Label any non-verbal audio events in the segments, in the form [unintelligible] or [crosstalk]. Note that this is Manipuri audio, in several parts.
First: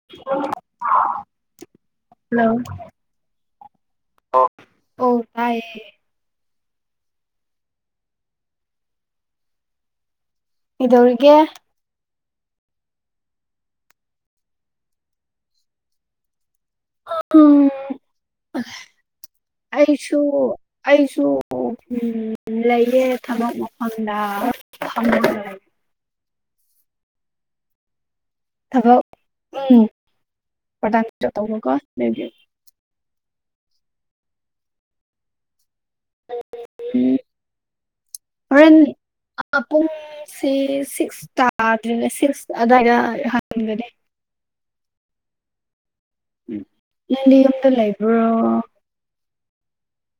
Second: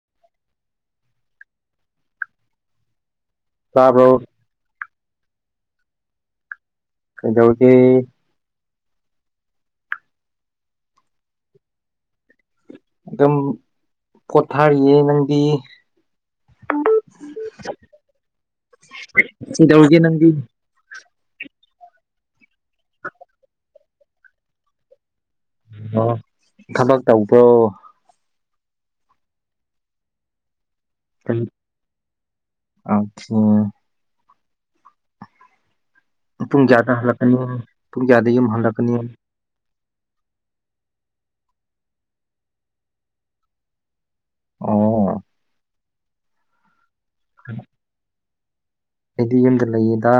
ꯍꯜꯂꯣ ꯇꯥꯔꯕ꯭ꯔ ꯑꯣ ꯇꯥꯏꯌꯦ ꯗ ꯍꯧꯗꯤ ꯏꯧꯒ ꯑꯗꯨꯝ ꯄꯣꯊꯥꯔꯤꯌꯦ ꯅꯪꯗꯤ ꯀꯩꯗꯧꯔꯤꯒꯦ ꯅꯪꯗꯤ ꯑꯩꯁꯨꯣ ꯑꯩꯁꯨ ꯎ ꯂꯩꯌꯦꯦ ꯊꯕꯛ ꯃꯐꯝꯗ ꯐ ꯑꯣ ꯊꯕꯛ ꯇꯧꯕ꯭ꯔꯣ ꯊꯕꯛ ꯎꯝ ꯄ꯭ꯔꯗꯥ ꯇꯧꯕꯀꯣꯕꯤꯌꯨ ꯑ ꯄꯨꯡ ꯀꯌꯥꯗ ꯎꯝ ꯍꯜꯂꯛꯀꯅꯤ ꯄꯨꯡ ꯀꯌꯥꯗ ꯌꯨꯝ ꯍꯜꯂꯛꯀꯅꯤ ꯃꯄꯨꯡꯁꯤ ꯁꯤꯛꯁ ꯇꯥꯗ꯭ꯔꯤꯅꯦ ꯁꯤꯛꯁ ꯑꯗꯨꯋꯥꯏꯗ ꯍꯒꯅꯤ ꯑꯣ ꯎ ꯅꯅꯤꯉꯝꯗ ꯂꯩꯕ꯭ꯔꯣ ꯑꯩꯗꯤ ꯌꯨꯝꯗ ꯂꯩꯌꯦꯗ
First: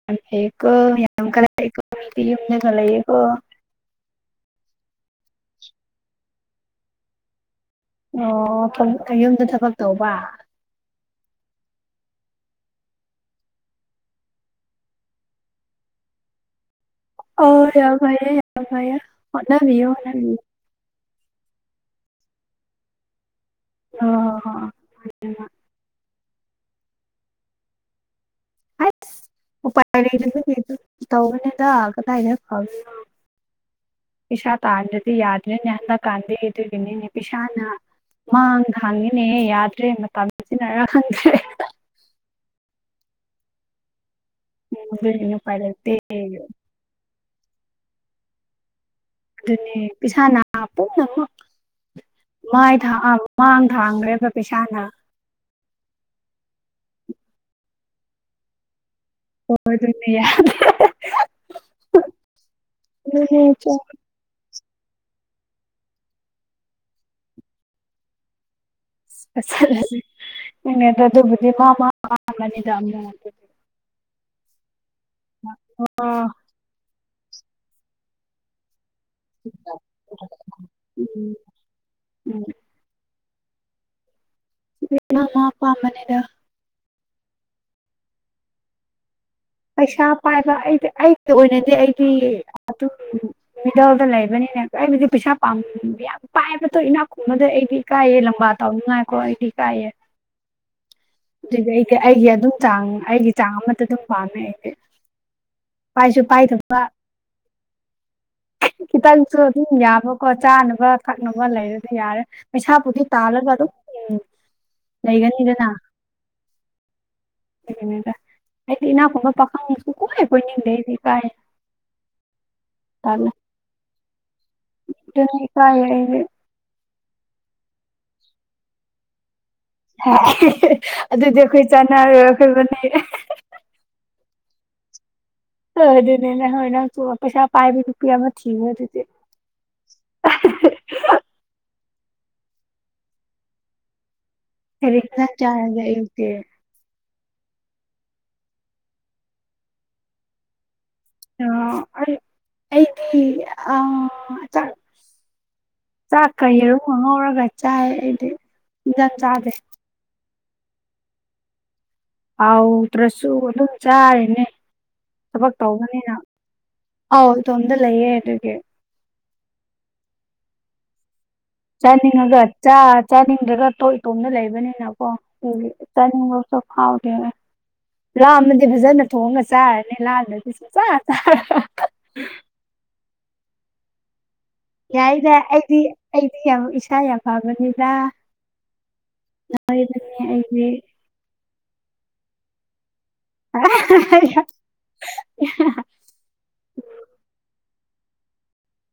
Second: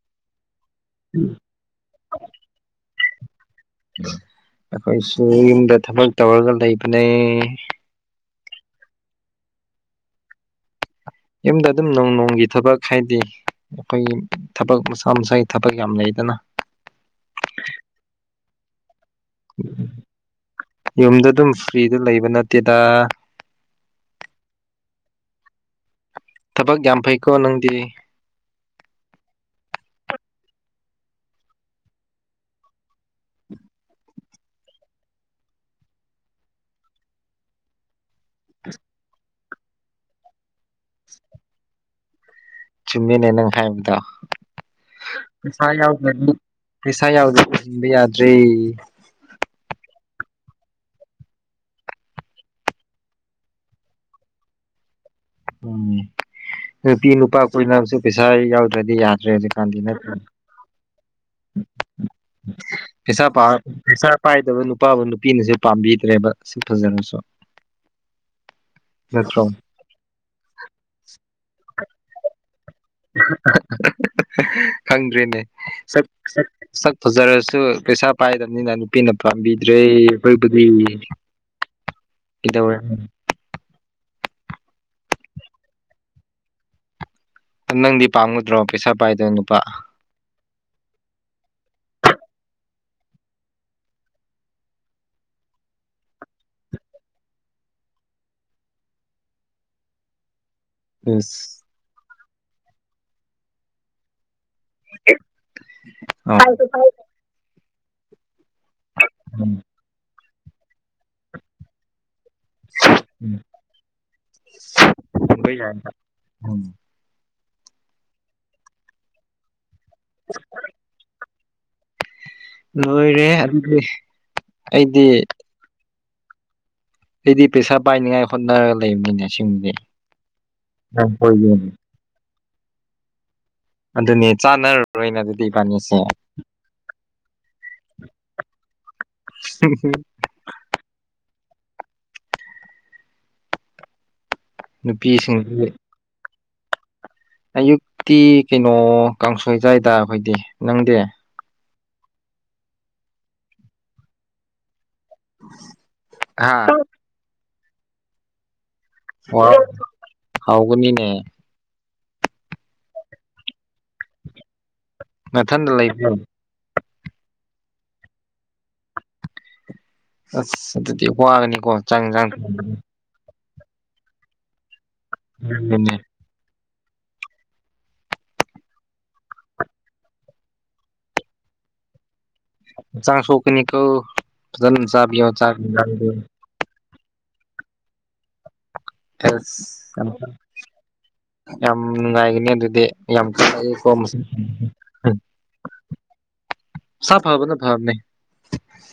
[inaudible] ꯑꯩꯈꯣꯏꯁꯨ ꯌꯨꯝꯗ ꯊꯕꯛ ꯇꯧꯔꯒ ꯂꯩꯕꯅꯦ꯫ ꯑꯣ ꯌꯨꯝꯗ ꯊꯕꯛ ꯇꯧꯕ꯫ ꯌꯨꯝꯗ ꯑꯗꯨꯝ ꯅꯣꯡ ꯅꯣꯡꯒꯤ ꯊꯕꯛ ꯍꯥꯏꯗꯤ꯫ ꯑꯩꯈꯣꯏꯒꯤ ꯊꯕꯛ ꯃꯁꯥ ꯃꯁꯥꯒꯤ ꯊꯕꯛ ꯌꯥꯝ ꯂꯩꯗꯅ꯫ ꯑꯣ ꯌꯥꯝ ꯐꯩꯌꯦ ꯌꯥꯝ ꯐꯩꯌꯦ ꯍꯣꯠꯅꯕꯤꯌꯨ ꯍꯣꯠꯅꯕꯤꯌꯨ꯫ ꯌꯨꯝꯗ ꯑꯗꯨꯝ ꯐ꯭ꯔꯤꯗ ꯂꯩꯕ ꯅꯠꯇꯦꯗ꯫ ꯑꯣ ꯍ ꯊꯕꯛ ꯌꯥꯝ ꯐꯩꯀꯣ ꯅꯪꯗꯤ ꯑꯁ ꯎꯄꯥꯏ ꯇꯧꯅꯦꯗꯒꯗꯥ ꯍꯥꯏꯩꯅ ꯐ ꯄꯁꯥ ꯇꯥꯔꯗꯗꯤ ꯌꯥꯗꯅꯦ ꯅꯍꯟꯗ ꯀꯥꯟꯙꯗꯨ ꯀꯅꯤꯅꯦ ꯄꯤꯁꯥꯅ ꯃꯥꯡꯗ ꯍꯥꯡꯉꯤꯅꯦꯍ ꯌꯥꯗ꯭ꯔꯦ ꯃꯇꯝ ꯁꯤꯖꯤꯟꯅꯔ ꯈꯪꯗ꯭ꯔꯦ ꯆꯨꯝꯃꯤꯅꯦ ꯅꯪ ꯍꯥꯏꯥꯏꯕꯗ ꯎꯅ ꯄꯔ ꯇꯦ ꯄꯩꯁꯥ ꯌꯥꯎꯗꯅ ꯍꯤꯡꯕ ꯌꯥꯗ꯭ꯔꯦ꯫ ꯑꯗꯨꯅꯦ ꯄꯩꯁꯥꯅ ꯄꯨꯝꯅꯃꯛ꯫ ꯃꯥꯏ ꯊ ꯃꯥꯡ ꯊꯥꯡꯈ꯭ꯔꯦꯕ ꯄꯩꯁꯥꯅ꯫ ꯎꯝ ꯅꯨꯄꯤ ꯅꯨꯄꯥ ꯀꯨꯏꯅꯁꯨ ꯄꯩꯁꯥ ꯌꯥꯎꯗ꯭ꯔꯗꯤ ꯌꯥꯗ꯭ꯔꯦ ꯍꯧꯖꯤꯛꯀꯥꯟꯗꯤ ꯅꯠꯇ꯭ꯔ꯫ ꯑꯣꯏꯗꯣꯏꯅꯦ ꯄꯩꯁꯥ ꯄꯩꯁꯥ ꯄꯥꯏꯗꯕ ꯅꯨꯄꯥꯕꯨ ꯅꯨꯄꯤꯅꯁꯨ ꯄꯥꯝꯕꯤꯗ꯭ꯔꯦꯕ ꯁꯛ ꯐꯖꯔꯁꯨ꯫ ꯅꯠꯇ꯭ꯔꯣ ꯃꯁꯛ ꯑꯁꯤꯒ ꯑꯗꯨꯕꯨꯗꯤ ꯃꯥ ꯃꯒꯤ ꯑꯄꯥꯝꯕꯅꯤꯗ꯫ [unintelligible] ꯈꯪꯗ꯭ꯔꯦꯅꯦ ꯁꯛ ꯑꯣ ꯁꯛ꯫ ꯁꯛ ꯐꯖꯔꯁꯨ ꯄꯩꯁꯥ ꯄꯥꯏꯗꯝꯅꯤꯅ ꯅꯨꯄꯤꯅ ꯄꯥꯝꯕꯤꯗ꯭ꯔꯦ꯫ ꯑꯩꯕꯨꯗꯤ ꯎꯝ ꯎꯝ ꯀꯩꯗꯧꯔꯦ꯫ ꯃꯥ ꯃꯥ ꯑꯄꯥꯝꯕꯅꯤꯗ꯫ ꯅꯪꯗꯤ ꯄꯥꯝꯒꯗ꯭ꯔꯣ ꯄꯩꯁꯥ ꯄꯥꯏꯗꯕ ꯅꯨꯄꯥ꯫ ꯄꯩꯁꯥ ꯄꯥꯏꯕ ꯑꯩꯗꯤ ꯑꯩꯒꯤ ꯑꯣꯏꯅꯗꯤ ꯑꯩꯗꯤ ꯑꯗꯨ꯫ ꯃꯤꯗꯜꯗ ꯂꯩꯕꯅꯤꯅꯦ ꯑꯩꯕꯨꯗꯤ ꯄꯩꯁꯥ ꯄꯥꯝ ꯌꯥꯝ ꯄꯥꯏꯕꯗꯣ ꯏꯅꯥꯛ ꯈꯨꯕꯗ ꯑꯩꯗꯤ꯫ ꯏꯀꯥꯏꯌꯦ ꯂꯝꯕꯥ ꯇꯧ ꯅꯨꯡꯉꯥꯏꯀꯣ ꯑꯩꯗꯤ ꯏꯀꯥꯏꯌꯦ꯫ ꯏꯁ꯫ ꯑꯩ ꯑꯩꯒꯤ ꯑꯗꯨꯝ ꯆꯥꯡ ꯑꯩꯒꯤ ꯆꯥꯡ ꯑꯃꯠꯇ ꯑꯗꯨꯝ ꯄꯥꯝꯃꯦ ꯑꯩꯗꯤ꯫ ꯄꯥꯏꯁꯨ ꯑ ꯄꯥꯏꯗꯕ ꯈꯤꯇꯪꯁꯨ ꯎꯝ ꯑꯗꯨꯝ ꯌꯥꯕꯀꯣ ꯆꯥꯅꯕ ꯊꯛꯅꯕ ꯂꯩꯔꯗꯤ ꯌꯥꯔꯦ꯫ ꯄꯩꯁꯥ ꯄꯨꯗꯤ ꯇꯥꯜꯂꯒ ꯑꯗꯨꯝ ꯎꯝ ꯂꯩꯒꯅꯤꯗꯅ꯫ ꯎꯝ ꯑꯗꯨꯒꯤꯅꯤꯗ ꯑꯩꯗꯤ ꯏꯅꯥꯈꯣ ꯄꯈꯪ ꯁꯨꯡꯀꯣꯏ ꯀꯣꯏꯅꯤꯡꯗꯦ ꯑꯩꯗꯤ ꯏꯀꯥꯏꯌꯦ꯫ ꯂꯣꯏꯔꯦ ꯑꯗꯨꯗꯤ ꯑꯩꯗꯤ꯫ ꯑꯗꯨꯅ ꯏꯀꯥꯏꯌꯦ ꯑꯩꯗꯤ꯫ ꯑꯩꯗꯤ ꯄꯩꯁꯥ ꯄꯥꯏꯅꯤꯡꯉꯥꯏ ꯍꯣꯠꯅꯔꯒ ꯂꯩꯕꯅꯤꯅꯦ ꯑꯁꯦꯡꯕꯗꯤ꯫ ꯑꯗꯨꯗꯤ ꯑꯩꯈꯣꯏ ꯆꯥꯟꯅꯔꯣꯏ ꯑꯩꯈꯣꯏ ꯏꯕꯅꯤ꯫ ꯑꯗꯨꯅꯤ ꯆꯥꯅꯔ ꯔꯣꯏꯅꯦ ꯑꯗꯨꯗꯤ ꯏꯕꯅꯤ꯫ ꯍꯣꯏ ꯑꯗꯨꯅꯦ ꯅꯪ ꯍꯣꯏ ꯅꯪꯁꯨ ꯄꯩꯁꯥ ꯄꯥꯏꯕ ꯅꯨꯄꯤ ꯑꯃ ꯊꯤꯔꯣ ꯑꯗꯨꯗꯤ꯫ [unintelligible] ꯀꯔꯤ ꯏꯟꯁꯥꯡ ꯅꯨꯄꯤꯁꯤꯡꯗꯤ ꯆꯥꯔꯒꯦ ꯑꯌꯨꯛꯇꯤ꯫ ꯑꯌꯨꯛꯇꯤ ꯀꯩꯅꯣ ꯀꯥꯡꯁꯣꯏ ꯆꯥꯏꯗ ꯑꯩꯈꯣꯏꯗꯤ ꯅꯪꯗꯤ꯫ ꯑ ꯑꯩꯗꯤ ꯑ꯫ ꯆꯥꯛ ꯆꯥꯛꯀ ꯍꯥ ꯌꯦꯔꯨꯝꯒ ꯉꯧꯔꯒ ꯆꯥꯌꯦ ꯑꯩꯗꯤ꯫ ꯏꯟꯖꯥꯡ ꯆꯥꯗꯦ ꯋꯥ ꯍꯥꯎꯒꯅꯤꯅꯦ꯫ ꯍꯥꯎꯗ꯭ꯔꯁꯨ ꯑꯗꯨꯝ ꯆꯥꯔꯤꯅꯦ ꯊꯕꯛ ꯅꯊꯟꯗ ꯂꯩꯕ꯭ꯔꯣ ꯇꯧꯕꯅꯤꯅ꯫ ꯑꯧ ꯏꯇꯣꯝꯇ ꯂꯩꯌꯦ ꯑꯗꯨꯒꯤ꯫ ꯑꯁ ꯑꯗꯨꯗꯤ ꯋꯥꯔꯅꯤ꯫ ꯆꯥꯅꯤꯡꯉꯒ ꯆ ꯆꯥꯅꯤꯡꯗ꯭ꯔꯒ ꯇꯣ ꯏꯇꯣꯝꯅ ꯂꯩꯕꯅꯤꯅꯀꯣ ꯊꯣꯡꯕꯗ ꯆꯥꯅꯤꯡꯕ ꯍꯥꯎꯒꯦꯦ ꯂꯥꯃꯗꯤ ꯐꯖꯅ ꯊꯣꯡꯉ ꯆꯥꯔꯅꯤ ꯂꯥꯗꯗꯤ ꯁ ꯆ ꯆꯥꯔ ꯍꯛꯆꯥꯡ ꯁꯣꯛ ꯀꯅꯤꯀꯣ ꯐꯖꯅ ꯆꯥꯕꯤꯌꯣ ꯌꯥꯏꯗ ꯆꯥꯛ ꯑꯩꯗꯤ ꯏꯟꯁꯥꯡꯗꯣ ꯑꯩꯗꯤ ꯏꯁꯥ ꯌꯥꯝ ꯐꯕꯅꯤꯗ ꯑꯁ ꯑꯗꯨꯅꯦ ꯑꯩꯗꯤ ꯌꯥꯝ ꯅꯨꯡꯉꯥꯏꯒꯅꯤ ꯑꯗꯨꯗꯤ ꯌꯥꯝ ꯐꯩꯌꯦꯀꯣ ꯁꯥ ꯐꯕ ꯐꯥꯕꯅꯦ꯫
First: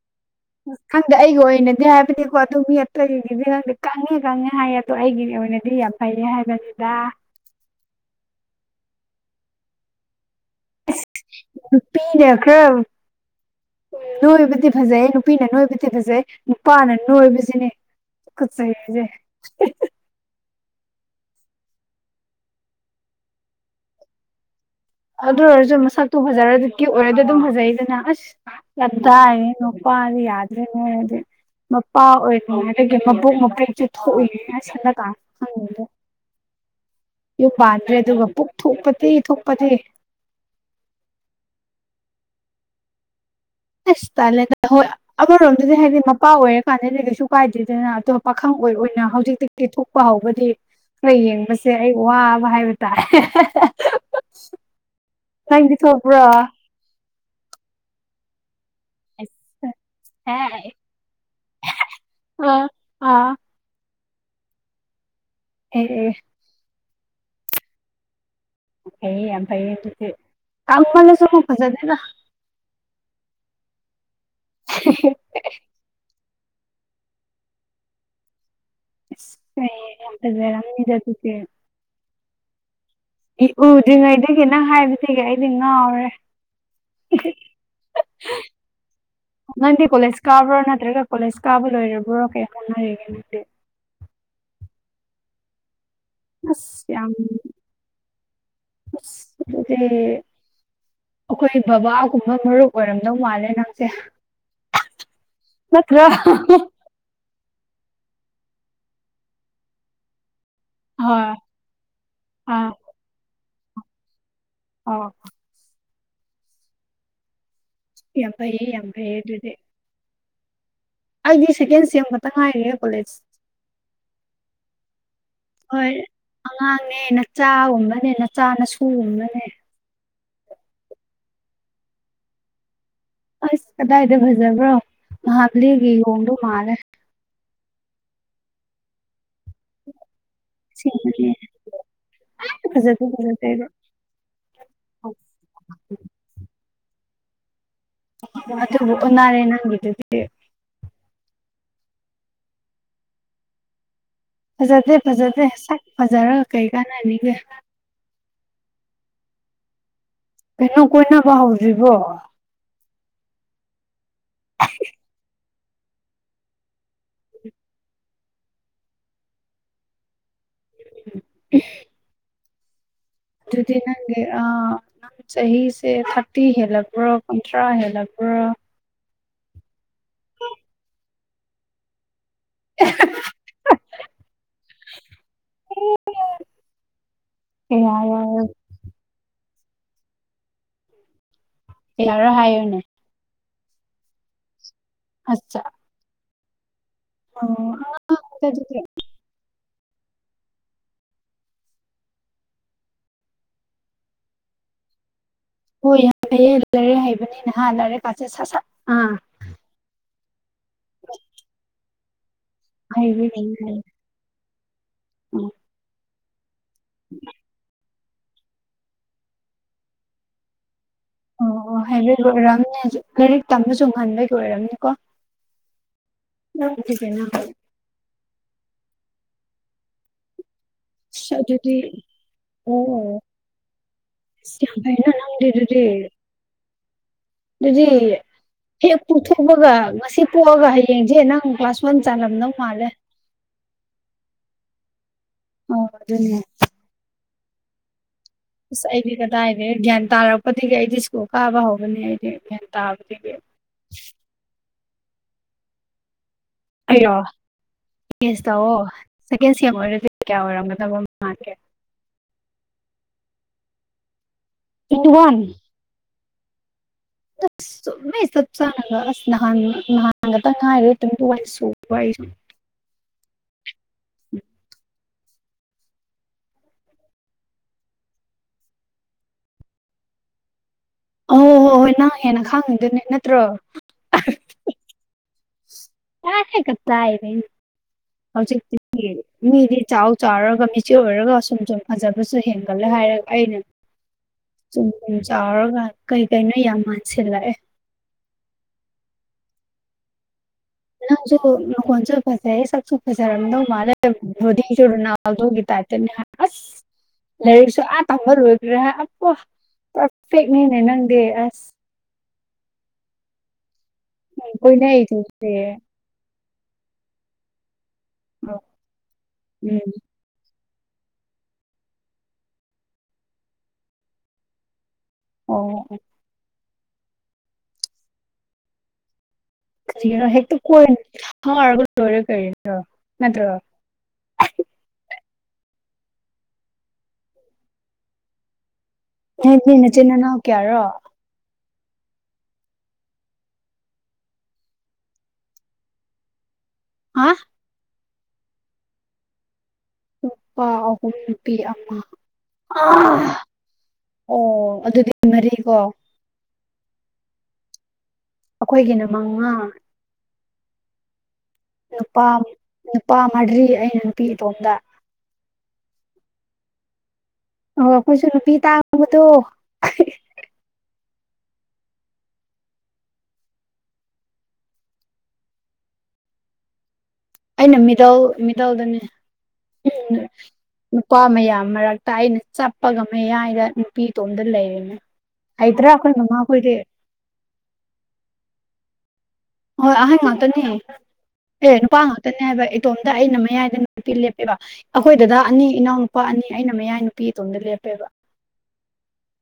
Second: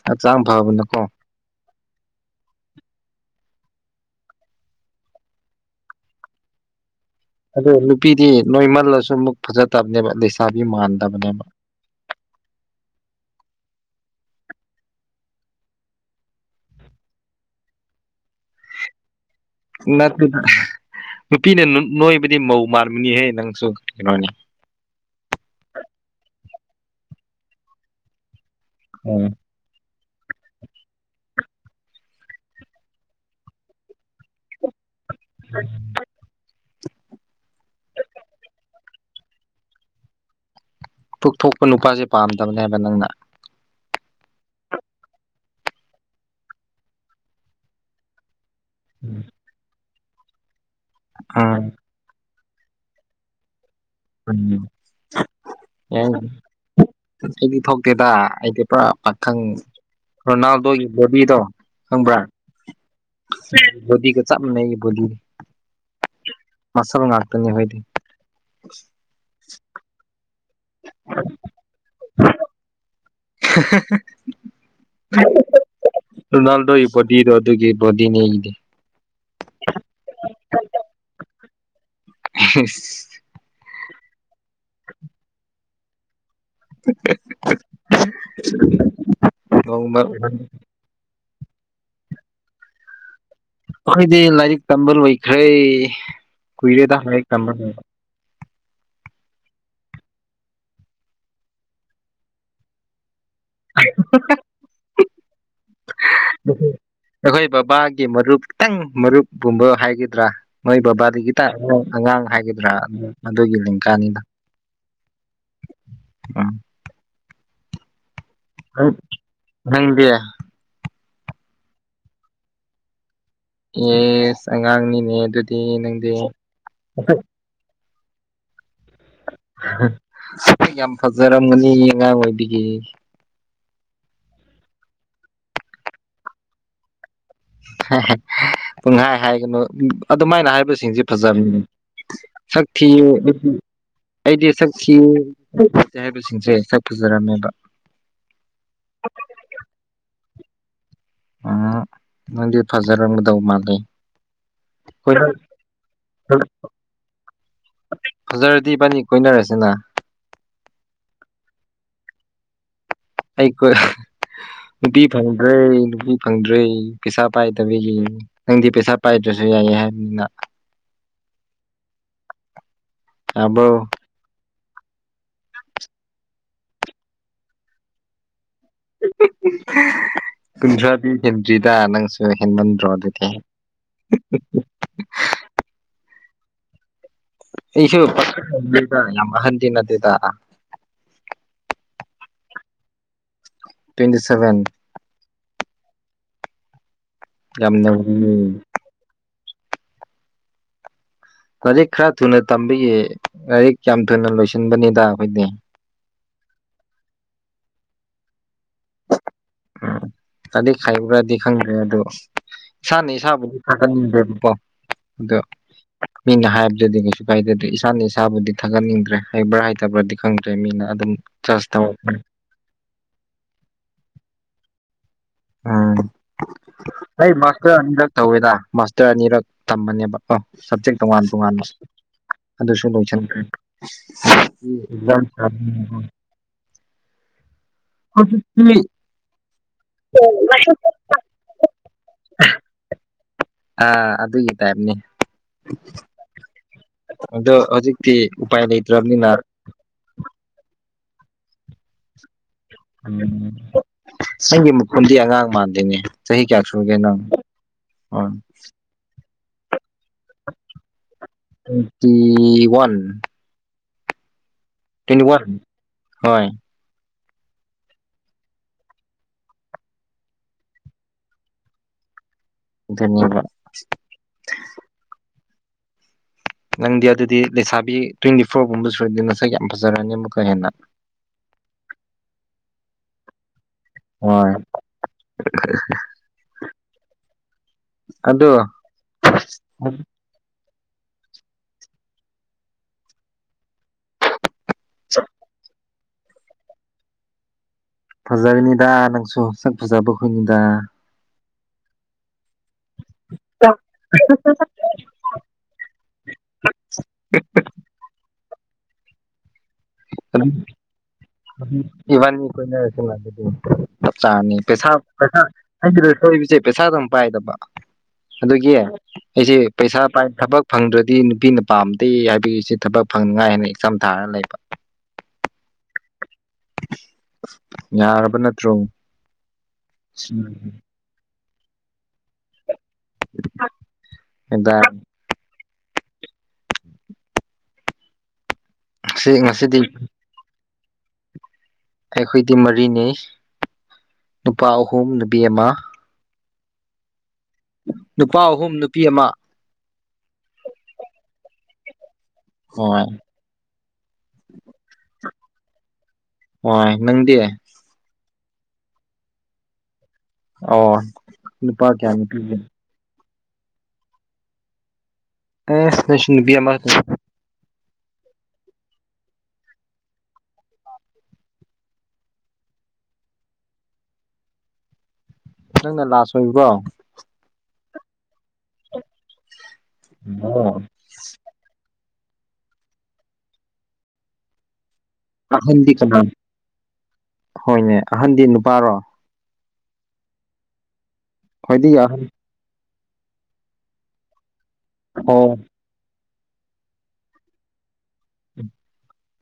ꯍꯥꯛꯆꯥꯡ ꯐ ꯎ ꯈꯪꯗꯦ ꯑꯩꯒꯤ ꯑꯣꯏꯅꯗꯤ ꯌꯥꯏ ꯍꯥꯏꯕꯗꯤꯀꯣ ꯑꯗꯨ ꯃꯤ ꯑꯇꯩꯒꯤꯗꯤ ꯅꯪꯗꯤ ꯀꯪꯉꯦ ꯀꯪꯉꯦ ꯍꯥꯏꯌꯦ ꯑꯗꯣ ꯑꯩꯒꯤꯗꯤ ꯑꯣꯏꯅꯗꯤ ꯌꯥꯝ ꯐꯩꯌꯦ ꯍꯥꯏꯕꯅꯤꯗ꯫ ꯑꯗꯣ ꯅꯨꯄꯤꯗꯤ ꯅꯣꯏ ꯃꯜꯂꯁꯨ ꯑꯃꯨꯛ ꯐꯖꯠꯇꯕꯅꯦꯕ ꯂꯩꯁꯥꯕꯤ ꯃꯥꯟꯗꯕꯅꯦꯕ꯫ ꯅꯨꯄꯤꯅ ꯈꯔ ꯎꯝ ꯅꯣꯏꯕꯗꯤ ꯐꯖꯩ ꯅꯨꯄꯤꯅ ꯅꯣꯏꯕꯗꯤ ꯐꯖꯩ ꯅꯨꯄꯥꯅ ꯅꯣꯏꯕꯁꯤꯅꯦ꯫ ꯀꯠꯇ ꯍꯥꯏ ꯅꯠꯇꯗ ꯅꯨꯄꯤꯅ ꯅꯣꯏꯕꯨꯗꯤ ꯃꯧ ꯃꯥꯟꯕꯅꯤꯍꯦ ꯅꯪꯁꯨ ꯀꯩꯅꯣꯅꯦ ꯑꯗꯨ ꯑꯣꯏꯔꯁꯨ ꯃꯁꯛꯇꯣ ꯐꯖꯔꯗꯤ ꯑꯣꯏꯔꯗꯤ ꯑꯗꯨꯝ ꯐꯖꯩꯗꯅ ꯑꯁ ꯌꯥꯝ ꯎꯝ ꯇꯥꯏꯔꯦ ꯄꯥꯔꯗꯤ ꯌꯥꯗꯔꯦ ꯅꯣꯏꯔꯗꯤ ꯃꯄꯥ ꯑꯣꯏꯔꯣ ꯍꯥꯏꯔꯒꯥ ꯃꯕꯣꯛ ꯃꯕꯦꯛꯁꯦ ꯊꯣꯛ ꯌꯨꯝ ꯄꯟꯗ꯭ꯔꯦ ꯑꯗꯨꯒ ꯄꯨꯛ ꯊꯣꯛꯄꯗꯤ ꯊꯣꯛꯄꯗꯤ ꯄꯨꯛꯊꯣꯛꯄ ꯅꯨꯄꯥꯁꯦ ꯄꯥꯝꯗꯕꯅꯦꯕ ꯅꯪꯅ ꯑꯁ ꯇꯟꯂꯦꯗ ꯍꯣꯏ ꯑꯃꯔꯣꯝꯗꯗꯤ ꯍꯥꯏꯗꯤ ꯃꯄꯥ ꯑꯣꯏꯔꯀꯥꯟꯗꯗꯤ ꯀꯩꯁꯨ ꯀꯥꯏꯗꯦꯗꯅ ꯑꯇꯣꯞꯄ ꯄꯥꯈꯪ ꯑꯣꯏ ꯑꯣꯏꯅ ꯍꯧꯖꯤꯛꯇꯩ ꯄꯦꯊꯣꯛꯄ ꯍꯧꯕꯗꯤ ꯈꯔ ꯎꯝ ꯌꯦꯡꯕꯁꯦ ꯑꯩ ꯋꯥꯕ ꯍꯥꯏꯕ ꯇꯥꯏ ꯎꯝ ꯑꯦ ꯑꯩꯗꯤ ꯊꯣꯛꯇꯦꯗ ꯑꯩꯗꯤ ꯄꯨꯔꯥ ꯄꯥꯈꯪ ꯑꯁ ꯍꯥꯏ ꯔꯣꯅꯥꯜꯗꯣꯒꯤ ꯕꯣꯗꯤꯗꯣ ꯈꯪꯕ꯭ꯔꯥ ꯑꯥ ꯑꯥ ꯕꯣꯗꯤꯒ ꯆꯞ ꯃꯥꯟꯅꯩ ꯕꯣꯗꯤ ꯑꯦ ꯃꯁꯜ ꯅꯥꯛꯇꯅꯤ ꯑꯩꯈꯣꯏꯗꯤ ꯌꯥꯏꯌꯦ ꯌꯥꯝ ꯐꯩꯌꯦ ꯑꯗꯨꯗꯤ ꯀꯪꯃꯜꯂꯁꯨ ꯐꯖꯗꯦꯗ [unintelligible] [unintelligible] [unintelligible] ꯔꯣꯅꯥꯜꯗꯣ ꯕꯣꯗꯤꯗꯣ ꯑꯗꯨꯒꯤ ꯕꯣꯗꯤ ꯅꯤ ꯑꯩꯗꯤ [unintelligible] ꯏꯁ ꯎꯗ꯭ꯔꯤꯉꯩꯗꯒꯤ ꯅꯪ ꯍꯥꯏꯕꯁꯤꯒ ꯑꯩꯗꯤ ꯉꯥꯎꯔꯦ ꯅꯪꯗꯤ ꯀꯣꯂꯦꯖ ꯀꯥꯕ꯭ꯔꯣ [unintelligible] ꯅꯠꯇ꯭ꯔꯒ ꯀꯣꯂꯦꯖ ꯀꯥꯕ ꯂꯣꯏꯔꯕ꯭ꯔꯣ ꯀꯩ ꯍꯣꯠꯅꯔꯤꯒꯦ ꯅꯪꯗꯤ ꯑꯩꯈꯣꯏꯗꯤ ꯂꯥꯏꯔꯤꯛ ꯇꯝꯕ ꯂꯣꯏꯈ꯭ꯔꯦ ꯑꯁ ꯀꯨꯏꯔꯦꯗ ꯌꯥꯝ ꯂꯥꯏꯔꯤꯛ ꯇꯝꯕ ꯂꯣꯏꯕ ꯑꯗꯨꯗꯤ ꯑꯩꯈꯣꯏ ꯕꯕꯥꯒꯨꯝꯕ ꯃꯔꯨꯞ ꯑꯣꯏꯔꯝꯗꯧ ꯃꯥꯜꯂꯦ ꯅꯪ ꯅꯠꯇ꯭ꯔ ꯑꯩꯈꯣꯏ ꯕꯕꯥꯒꯤ ꯃꯔꯨꯞꯇꯪ ꯃꯔꯨꯞꯀꯨꯝꯕ ꯍꯥꯏꯒꯗ꯭ꯔꯥ ꯅꯣꯏ ꯕꯕꯥꯗꯒꯤ ꯍꯣꯏ ꯈꯤꯇꯪ ꯑꯉꯥꯡ ꯑꯉꯥꯡ ꯍꯥꯏꯒꯗ꯭ꯔꯥ ꯑꯥ ꯑꯗꯨ ꯑꯗꯨꯒꯤ ꯂꯦꯡꯀꯥꯅꯤꯗ ꯑꯣ ꯎꯝ ꯌꯥꯝ ꯐꯩꯌꯦ ꯌꯥꯝ ꯐꯩꯌꯦ ꯑꯗꯨꯗꯤ ꯅꯪꯗꯤ ꯑꯩꯗꯤ ꯁꯦꯀꯦꯟ ꯁꯦꯝ ꯈꯛꯇ ꯉꯥꯏꯔꯤꯌꯦ ꯀꯣꯂꯦꯖ ꯑꯦꯁ ꯑꯉꯥꯡꯅꯤꯅꯦ ꯑꯗꯨꯗꯤ ꯅꯪꯗꯤ ꯆꯥ ꯒꯨꯝꯕꯅꯦ ꯅꯆꯥ ꯅꯁꯨ ꯒꯨꯝꯕꯅꯦ ꯌꯥꯝ ꯐꯖꯔꯝꯃꯥꯅꯤ ꯑꯉꯥꯡ ꯑꯣꯏꯕꯒꯤ ꯑꯁ ꯀꯗꯥꯏꯗ ꯐꯖꯕ꯭ꯔꯣ ꯃꯍꯥꯕꯥꯂꯤ ꯒꯤ ꯌꯣꯡꯗꯣ ꯃꯥꯜꯂꯦ ꯄꯨꯡꯍꯥꯏ ꯍꯥꯏꯒꯅꯨ ꯑꯗꯨꯃꯥꯏꯅ ꯍꯥꯏ ꯍꯥꯏꯕꯥ ꯁꯤꯡꯁꯦ ꯁꯦꯡꯕꯅꯦ ꯐꯖꯕꯅꯦ ꯁꯛ ꯐꯖꯗꯦ ꯊꯤꯕ ꯅꯨꯄꯤ ꯐꯖꯗꯦꯗꯣ ꯑꯩꯗꯤ ꯁꯛ ꯊꯤꯌꯦ ꯍꯥꯏꯕꯁꯤꯡꯁꯦ ꯁꯛ ꯐꯖꯔꯝꯃꯦꯕ ꯑꯗꯨꯕꯨ ꯑꯣꯟꯅꯔꯦ ꯅꯪꯒꯤꯗꯨꯗꯤ ꯎꯝ ꯅꯪꯗꯤ ꯐꯖꯔꯝꯒꯗꯧ ꯃꯥꯜꯂꯦ ꯐꯖꯗꯦ ꯀꯣꯏꯅ ꯐꯖꯗꯦ ꯁꯛ ꯐꯖꯔꯒ ꯀꯩ ꯀꯥꯟꯅꯅꯤꯒꯦ ꯐꯖꯔꯗꯤ ꯏꯕꯥꯅꯤ ꯀꯣꯏꯅꯔꯁꯦꯅ ꯀꯩꯅꯣ ꯀꯣꯏꯅꯕ ꯍꯧꯗ꯭ꯔꯤꯕꯣ ꯑꯩꯀꯣ ꯅꯨꯄꯤ ꯐꯪꯗ꯭ꯔꯦ ꯅꯨꯄꯤ ꯐꯪꯗ꯭ꯔꯦ ꯄꯩꯁꯥ ꯄꯥꯏꯗꯕꯒꯤ ꯅꯪꯗꯤ ꯄꯩꯁꯥ ꯄꯥꯏꯗ꯭ꯔꯁꯨ ꯌꯥꯏ ꯍꯥꯏꯕꯅꯤꯅ [inaudible] ꯑꯗꯨꯗꯤ ꯌꯥꯕ꯭ꯔꯣ ꯅꯪ ꯅꯪꯒꯤ ꯑꯥ ꯆꯍꯤꯁꯦ ꯊꯥꯔꯇꯤ ꯍꯦꯜꯂꯕꯔꯣ ꯀꯨꯟꯊ꯭ꯔꯥ ꯍꯦꯜꯂꯕꯔꯣ ꯀꯨꯟꯊ꯭ꯔꯥꯗꯤ ꯍꯦꯟꯗ꯭ꯔꯤꯗ ꯅꯪꯁꯨ ꯍꯦꯟꯃꯟꯗ꯭ꯔꯣ ꯑꯗꯨꯗꯤ ꯍ ꯑꯩꯁꯨ ꯌꯥꯝ ꯑꯍꯟꯗꯤ ꯅꯠꯇꯦꯗ ꯌꯥꯎꯔꯣ ꯍꯥꯏꯌꯨꯅꯦ ꯇ꯭ꯋꯦꯟꯇꯤ ꯁꯚꯦꯟ ꯑꯆꯥ ꯌꯥꯝ ꯑꯉꯥꯡ ꯅꯧꯔꯤꯌꯦ ꯅꯤꯗ ꯑꯗꯨꯗꯤ ꯂꯥꯏꯔꯤꯛ ꯈꯔ ꯊꯨꯅ ꯇꯝꯕꯤꯒꯤ ꯂꯥꯏꯔꯤꯛ ꯌꯥꯝ ꯊꯨꯅ ꯂꯣꯏꯁꯤꯟꯕꯅꯤꯗ ꯑꯩꯈꯣꯏꯗꯤ ꯍꯣꯏ ꯌꯥꯝ ꯍꯩꯌꯦ ꯂꯩꯔꯤꯛ ꯍꯩꯕꯅꯤꯅ ꯍꯥ ꯂꯥꯏꯔꯤꯛ ꯀꯥꯁꯦ ꯁꯠ ꯁꯠ ꯑꯥ ꯎꯝ ꯂꯥꯏꯔꯤꯛ ꯍꯩꯕ꯭ꯔꯗꯤ ꯈꯪꯗ꯭ꯔꯦ ꯑꯗꯣ ꯏꯁꯥꯅ ꯏꯁꯥꯕꯨꯗꯤ ꯍꯩꯕꯒꯤꯅꯦ ꯊꯥꯒꯠꯅꯤꯡꯗ꯭ꯔꯦꯕꯀꯣ ꯑꯗꯣ ꯑ ꯃꯤꯅ ꯍꯥꯏꯕ ꯑꯗꯨꯗꯤ ꯀꯩꯁꯨ ꯀꯥꯏꯗꯦꯗ ꯏꯁꯥꯅ ꯏꯁꯥꯕꯨꯗꯤ ꯊꯥꯒꯠꯅꯤꯡꯗ꯭ꯔꯦ ꯍꯩꯕ꯭ꯔꯥ ꯍꯩꯇꯕ꯭ꯔꯥꯗꯤ ꯈꯪꯗ꯭ꯔꯦ ꯃꯤꯅ ꯑꯗꯨꯝ ꯖꯁ ꯑꯣ ꯇꯧꯔꯛꯄꯅꯦ ꯍꯩꯕꯒꯤ ꯑꯣꯏꯔꯝꯅꯦ ꯂꯥꯏꯔꯤꯛ ꯇꯝꯕꯁꯨ ꯉꯟꯕꯒꯤ ꯑꯣꯏꯔꯝꯅꯤꯀꯣ ꯑꯥ ꯑꯗꯨꯒꯤꯅꯦ ꯑꯩ ꯍꯣꯏ ꯃꯥ ꯈꯔꯥ ꯑꯅꯤꯔꯛ ꯇꯧꯋꯦꯗ ꯃꯥꯁꯇꯔ ꯑꯅꯤꯔꯛ ꯇꯝꯕꯅꯦꯕꯀꯣ ꯁꯕꯖꯦꯛ ꯇꯣꯉꯥꯟ ꯑꯁ ꯇꯣꯉꯥꯟꯕ ꯑꯗꯨꯗꯤ ꯑꯗꯨꯁꯨ ꯑꯣ ꯂꯣꯏꯁꯤꯟꯈ꯭ꯔꯦ ꯑꯁ ꯌꯥꯝ ꯐꯩꯅ ꯅꯪꯗꯤ [unintelligible] ꯗꯨꯗꯤ ꯍꯧꯖꯤꯛꯇꯤ ꯍꯦꯛ ꯄꯨꯣꯛꯊꯣꯛꯄꯒ ꯉꯁꯤ ꯄꯣꯛꯑꯒ ꯍꯌꯦꯡꯁꯦ ꯅꯪ ꯀ꯭ꯂꯥꯁ ꯋꯥꯟ ꯆꯥꯂꯝꯗꯧ ꯃꯥꯜꯂꯦ ꯑꯥ ꯑꯗꯨꯒꯤ ꯇꯥꯏꯞꯅꯤ ꯑꯣ ꯑꯗꯨꯅꯦ ꯑꯗꯣ ꯍꯧꯖꯤꯛ ꯎꯄꯥꯏ ꯑꯁ ꯑꯩꯗꯤ ꯂꯩꯇ꯭ꯔꯕꯅꯤꯅ ꯀꯗꯥꯏꯗꯩ ꯒ꯭ꯌꯥꯟ ꯇꯥꯔꯛꯄꯗꯒꯤ ꯑꯩꯗꯤ ꯁ꯭ꯀꯨꯜ ꯀꯥꯕ ꯍꯧꯕꯅꯤ ꯑꯩꯗꯤ ꯒ꯭ꯌꯥꯟ ꯎꯝ ꯇꯥꯕꯗꯒꯤ ꯆꯤꯟꯒꯤ ꯃꯈꯣꯟꯗꯤ ꯑꯉꯥꯡ ꯃꯥꯟꯗꯦꯅꯦ ꯆꯍꯤ ꯀꯌꯥ ꯁꯨꯔꯒꯦ ꯑꯩꯔꯣ ꯅꯪ ꯒꯦꯁ ꯇꯧꯑꯣ ꯁꯦꯀꯦꯟ ꯁꯑꯦꯝ ꯑꯣꯏꯔꯗꯤ ꯀꯌꯥ ꯑꯣꯏꯔꯝꯒꯗꯕ ꯃꯥꯟꯒꯦ ꯇ꯭ꯨꯋꯦꯟꯇꯤ ꯋꯥꯟ ꯇ꯭ꯋꯦꯟꯇꯤ ꯋꯥꯟ ꯍꯣꯏ ꯑꯁ ꯆ ꯆꯥ ꯅꯍꯥꯟ ꯅꯍꯥꯟꯒ ꯇ ꯉꯥꯏꯔꯦ ꯇ꯭ꯋꯦꯟꯇꯤ ꯋꯥꯟ ꯁꯨꯕ ꯑꯩꯁꯨ ꯑꯗꯨꯅꯤꯕ [unintelligible] ꯅꯪꯗꯤ ꯑꯗꯨꯗꯤ ꯂꯩꯁꯥꯕꯤ ꯇ꯭ꯋꯦꯟꯇꯤ ꯐꯣꯔꯒꯨꯝꯕ ꯁꯨꯔꯗꯤ ꯅꯁꯥꯛ ꯌꯥꯝ ꯐꯖꯔꯅꯤ ꯑꯃꯨꯛꯀ ꯍꯦꯟꯅ ꯑꯣꯏ ꯍꯣ ꯍꯣꯏ ꯅꯪ ꯍꯦꯟꯅ ꯈꯥꯡꯉꯤꯗꯨꯅꯦ ꯅꯠꯇ꯭ꯔꯣ ꯍꯣꯏ ꯍꯧꯖꯤꯛ ꯑꯗꯣ ꯃꯤꯗꯤ ꯆꯥꯎ ꯆꯥꯎꯔꯒ ꯃꯤꯆꯦ ꯑꯣꯏꯔꯒ ꯁꯨꯝ ꯁꯨꯝ ꯐꯖꯕꯁꯨ ꯍꯦꯟꯒꯠꯂꯦ ꯍꯥꯏꯔꯒ ꯑꯩꯅ ꯁꯨꯝ ꯁꯨꯝ ꯆꯥꯎꯔꯒ ꯀꯩ ꯀꯩꯅꯣ ꯌꯥꯝ ꯃꯥꯟꯁꯤꯜꯂꯛꯑꯦ ꯐꯖꯩꯅꯤꯗ ꯅꯪꯁꯨ ꯁꯛ ꯐꯖꯥꯕꯒꯨꯝꯅꯤꯗ ꯅꯪꯁꯨ ꯅꯈꯣꯟꯁꯨ ꯐꯖꯩꯌꯦ ꯁꯛꯁꯨ ꯐꯖꯔꯝꯗꯧ ꯃꯥꯜꯂꯦ ꯕꯣꯗꯤꯖꯨ ꯔꯣꯅꯥꯜ ꯅꯥꯜꯗꯣꯒꯤ ꯇꯥꯏꯞꯇꯅꯦ ꯑꯁ ꯂꯩꯔꯤꯛꯁꯨ ꯑ ꯇꯝꯕ ꯂꯣꯏꯈꯒꯔꯦ ꯍ ꯑꯣ ꯏꯕꯥꯅꯤ ꯀꯣꯏꯅꯔꯁꯦ ꯆꯞ ꯆꯥꯅꯤ ꯄꯩꯁꯥ ꯄꯩꯁꯥ ꯀꯣꯏꯅꯩꯗꯨꯗꯤ ꯍꯥꯏꯁꯤꯗ ꯁꯣꯏꯕꯁꯦ ꯄꯩꯁꯥ ꯑꯗꯨꯝ ꯄꯥꯏꯗꯕ ꯑꯗꯨꯒꯤ ꯑꯩꯁꯤ ꯎꯝ ꯄꯩꯁꯥ ꯄꯥꯏ ꯊꯕꯛ ꯐꯪꯗ꯭ꯔꯗꯤ ꯅꯨꯄꯤꯅ ꯄꯥꯝꯗꯦ ꯍꯥꯏꯕꯤꯔꯤꯁꯤ ꯊꯕꯛ ꯐꯪꯅꯤꯉꯥꯏ ꯍꯥꯏꯅ ꯑꯦꯛꯆꯝ ꯊꯥꯔꯒ ꯂꯩꯕ ꯑꯣ ꯌꯥꯔꯕ ꯅꯠꯇ꯭ꯔꯣ ꯍꯦꯛꯇ ꯀꯣꯏꯅꯤ ꯐꯔꯒ ꯂꯣꯏꯔꯦ ꯀꯩꯅꯣ ꯅꯠꯇ꯭ꯔꯣ ꯑꯗ ꯁꯤ ꯅꯣꯏꯗꯤ ꯉꯁꯤꯗꯤ ꯅꯆꯤꯟ ꯅꯅꯥꯎ ꯀꯌꯥꯔꯣ ꯑꯩꯈꯣꯏꯗꯤ ꯃꯔꯤꯅꯤ ꯅꯨꯄꯥ ꯑꯍꯨꯝ ꯅꯨꯄꯤ ꯑꯃ ꯑ ꯅꯨꯄꯥ ꯑꯍꯨꯝ ꯅꯨꯄꯤ ꯑꯃ ꯄꯥꯤ ꯑ ꯍꯣꯏ ꯑꯣ ꯑꯗꯨꯗꯤ ꯃꯔꯤꯀꯣ ꯍ ꯅꯪꯗꯤ ꯑꯩꯈꯣꯏꯒꯤꯅ ꯃꯉꯉꯥ ꯑꯣ ꯀꯌꯥ ꯅꯨꯄꯥ ꯅꯨꯄꯤ ꯅꯨꯄꯥ ꯃꯔꯤ ꯑꯩꯅ ꯅꯨꯄꯤ ꯏꯇꯣꯝꯗ ꯑꯦ ꯂꯨꯁꯤꯕꯤ ꯑ ꯃ ꯑꯣ ꯑꯩꯈꯣꯏꯁꯨ ꯅꯨꯄꯤ ꯇꯥꯡꯕꯗꯣ ꯅꯪꯅ ꯂꯥꯁ ꯑꯣꯏꯕ꯭ꯔꯣ ꯑꯩꯅ ꯃꯤꯇꯜ ꯃꯤꯇꯜꯗꯅꯦ ꯅꯨꯄꯥ ꯃꯌꯥꯝ ꯃꯔꯛꯇ ꯑꯩꯅ ꯆꯞꯄꯒ ꯃꯌꯥꯏꯗ ꯅꯨꯄꯤꯇꯣꯝꯗ ꯂꯩꯔꯤꯝꯅꯦ ꯑꯍꯟꯗꯤ ꯀꯅꯥꯅꯣ ꯍꯣꯏꯅꯦ ꯑꯍꯟꯗꯤ ꯅꯨꯄꯥꯔꯣ ꯍꯣꯏ ꯑ ꯃꯥꯇꯅꯤ ꯀ ꯈ꯭ꯋꯥꯏꯗꯒꯤ ꯑꯍꯟ ꯅꯨꯨꯄꯥꯥ ꯍꯥꯏꯕ ꯏꯇꯣꯝꯗ ꯑꯩꯅ ꯃꯌꯥꯏꯗ ꯅꯨꯄꯤ ꯂꯦꯞꯄꯦꯕ ꯑꯩꯈꯣꯏꯗ ꯑꯣ ꯑꯅꯤ ꯏꯅꯥꯎ ꯅꯨꯄꯥ ꯑꯅꯤ ꯑꯩꯅ ꯃꯌꯥꯏ ꯅꯨꯄꯤ ꯑꯇꯣꯝꯗ ꯂꯦꯞꯄꯦꯕ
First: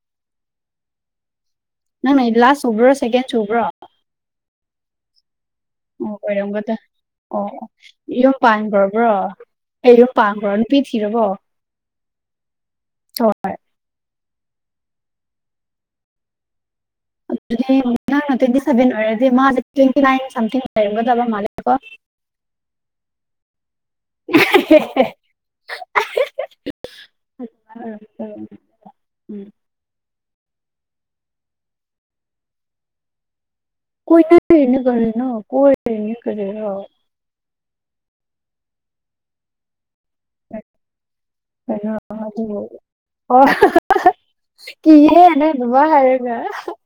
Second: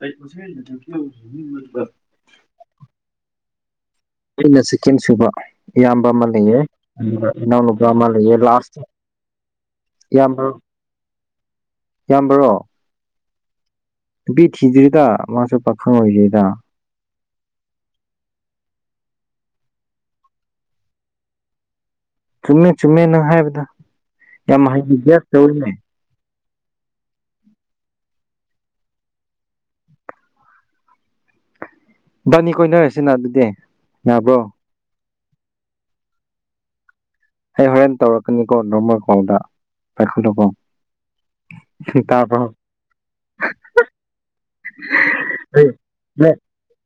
ꯑꯩ ꯄꯁꯥꯏ ꯀ ꯅꯪ ꯅꯪ ꯂꯥꯁ ꯁꯨꯕ꯭ꯔꯣ ꯁꯦꯀꯦꯟ ꯁꯨꯕ꯭ꯔꯣ ꯑꯩꯅ ꯆꯤꯛꯀꯦꯟ ꯁꯨꯕ ꯏꯌꯥꯝꯕ ꯑꯃ ꯂꯩꯌꯦ ꯑꯣꯏꯔꯝꯒꯗ꯭ꯔꯥ ꯑꯗꯨꯒ ꯑꯣ ꯑꯣ ꯏꯅꯥꯎꯅꯨꯄꯥ ꯑꯃ ꯂꯩꯑ ꯂꯥꯁ ꯑꯩꯩꯅꯣ ꯄꯥꯝꯈ꯭ꯔꯣ ꯅꯨꯄꯤ ꯊꯤꯔꯕꯣ ꯌꯥꯝꯕ꯭ꯔꯣ ꯑꯣ ꯅꯨꯄꯤ ꯊꯤꯗ꯭ꯔꯤꯗ ꯃꯥꯁꯨ ꯄꯥꯈꯪ ꯑꯣꯏꯗ꯭ꯔꯤꯗ ꯑꯗꯨꯗꯤ ꯅꯪꯅ ꯇ꯭ꯋꯦꯟꯇꯤ ꯁꯚꯦꯟ ꯑꯣꯏꯔꯗꯤ ꯃꯥꯁꯦ ꯇ꯭ꯋꯦꯟꯇꯤ ꯅꯥꯏꯟ ꯁꯝꯊꯤꯡ ꯂꯩꯔꯝꯒꯗꯕ ꯃꯥ ꯆꯨꯝꯃꯦ ꯆꯨꯝꯃꯦ ꯅꯪ ꯍꯥꯏꯕꯗ ꯌꯥꯝ ꯍꯥꯏꯩꯗꯤ ꯒ꯭ꯌꯥꯁ ꯇꯧꯔꯤꯅꯦ ꯎꯝ ꯕꯥꯅꯤ ꯀꯣꯏꯅꯔꯁꯤꯅ ꯑꯗꯨꯗꯤ ꯑꯩꯣꯏ ꯌꯥꯕ꯭ꯔꯣ ꯇꯅꯤ ꯀꯅ ꯀꯣꯏꯅꯤ ꯀꯦ ꯑꯩ ꯍꯣꯔꯦꯟ ꯇꯧꯔꯛꯀꯅꯤꯀꯣ ꯅꯣꯔꯃꯜ ꯀꯥꯎꯜꯗ ꯄꯥꯏꯈꯠꯂꯨꯀꯣ ꯑ ꯍ ꯀꯍꯦ ꯑꯦꯅꯦ ꯑꯩ ꯅꯨꯅꯨꯡꯃ ꯅꯣꯏ ꯍꯥꯏꯔꯒ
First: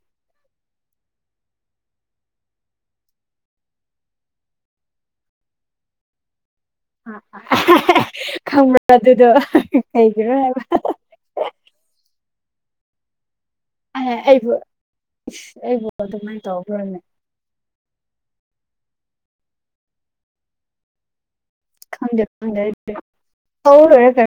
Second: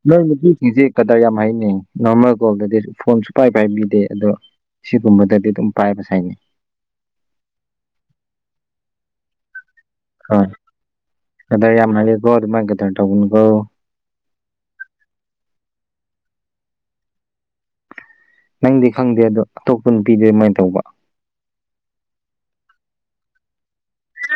ꯅꯣꯏ ꯅꯨꯄꯤꯁꯤꯡꯁꯤꯦ ꯀꯗꯥꯏ ꯌꯥꯝ ꯍꯥꯏꯅꯩ ꯅꯣꯔꯃꯜ ꯀꯣꯜꯗꯗꯤ ꯐꯣꯟ ꯁꯨꯄꯥꯏ ꯄꯥꯏꯕꯤꯗꯦ ꯑꯗꯣ ꯁꯤꯒꯨꯝꯕꯗꯗꯤ ꯑꯗꯨꯝ ꯄꯥꯏꯕꯁ ꯍꯥꯏꯅꯤ ꯈꯕ ꯑꯗꯨꯗꯣ ꯀꯩꯒꯤꯔ ꯍꯥꯏꯕ ꯑꯗ ꯌꯥꯝꯅ ꯀꯣ ꯑꯗꯨꯗꯤ ꯃꯦ ꯇ ꯇꯧꯕꯅꯒꯣ ꯑꯩꯕꯨ ꯑꯩꯕꯨ ꯑꯗꯨꯃꯥꯏꯅ ꯇꯧꯈ꯭ꯔꯅꯦ ꯅꯪꯗꯤ ꯈꯪꯗꯦ ꯑꯗꯣ ꯑꯇꯣꯞꯄꯅ ꯄꯤꯗꯦ ꯑꯗꯨꯃꯥꯏꯅ ꯇꯧꯕ ꯈꯪꯗꯦ ꯈꯪꯗꯦ ꯑꯩꯗꯤ ꯇꯧꯔꯥ ꯂꯣꯏꯔꯦ ꯀꯩꯅꯣ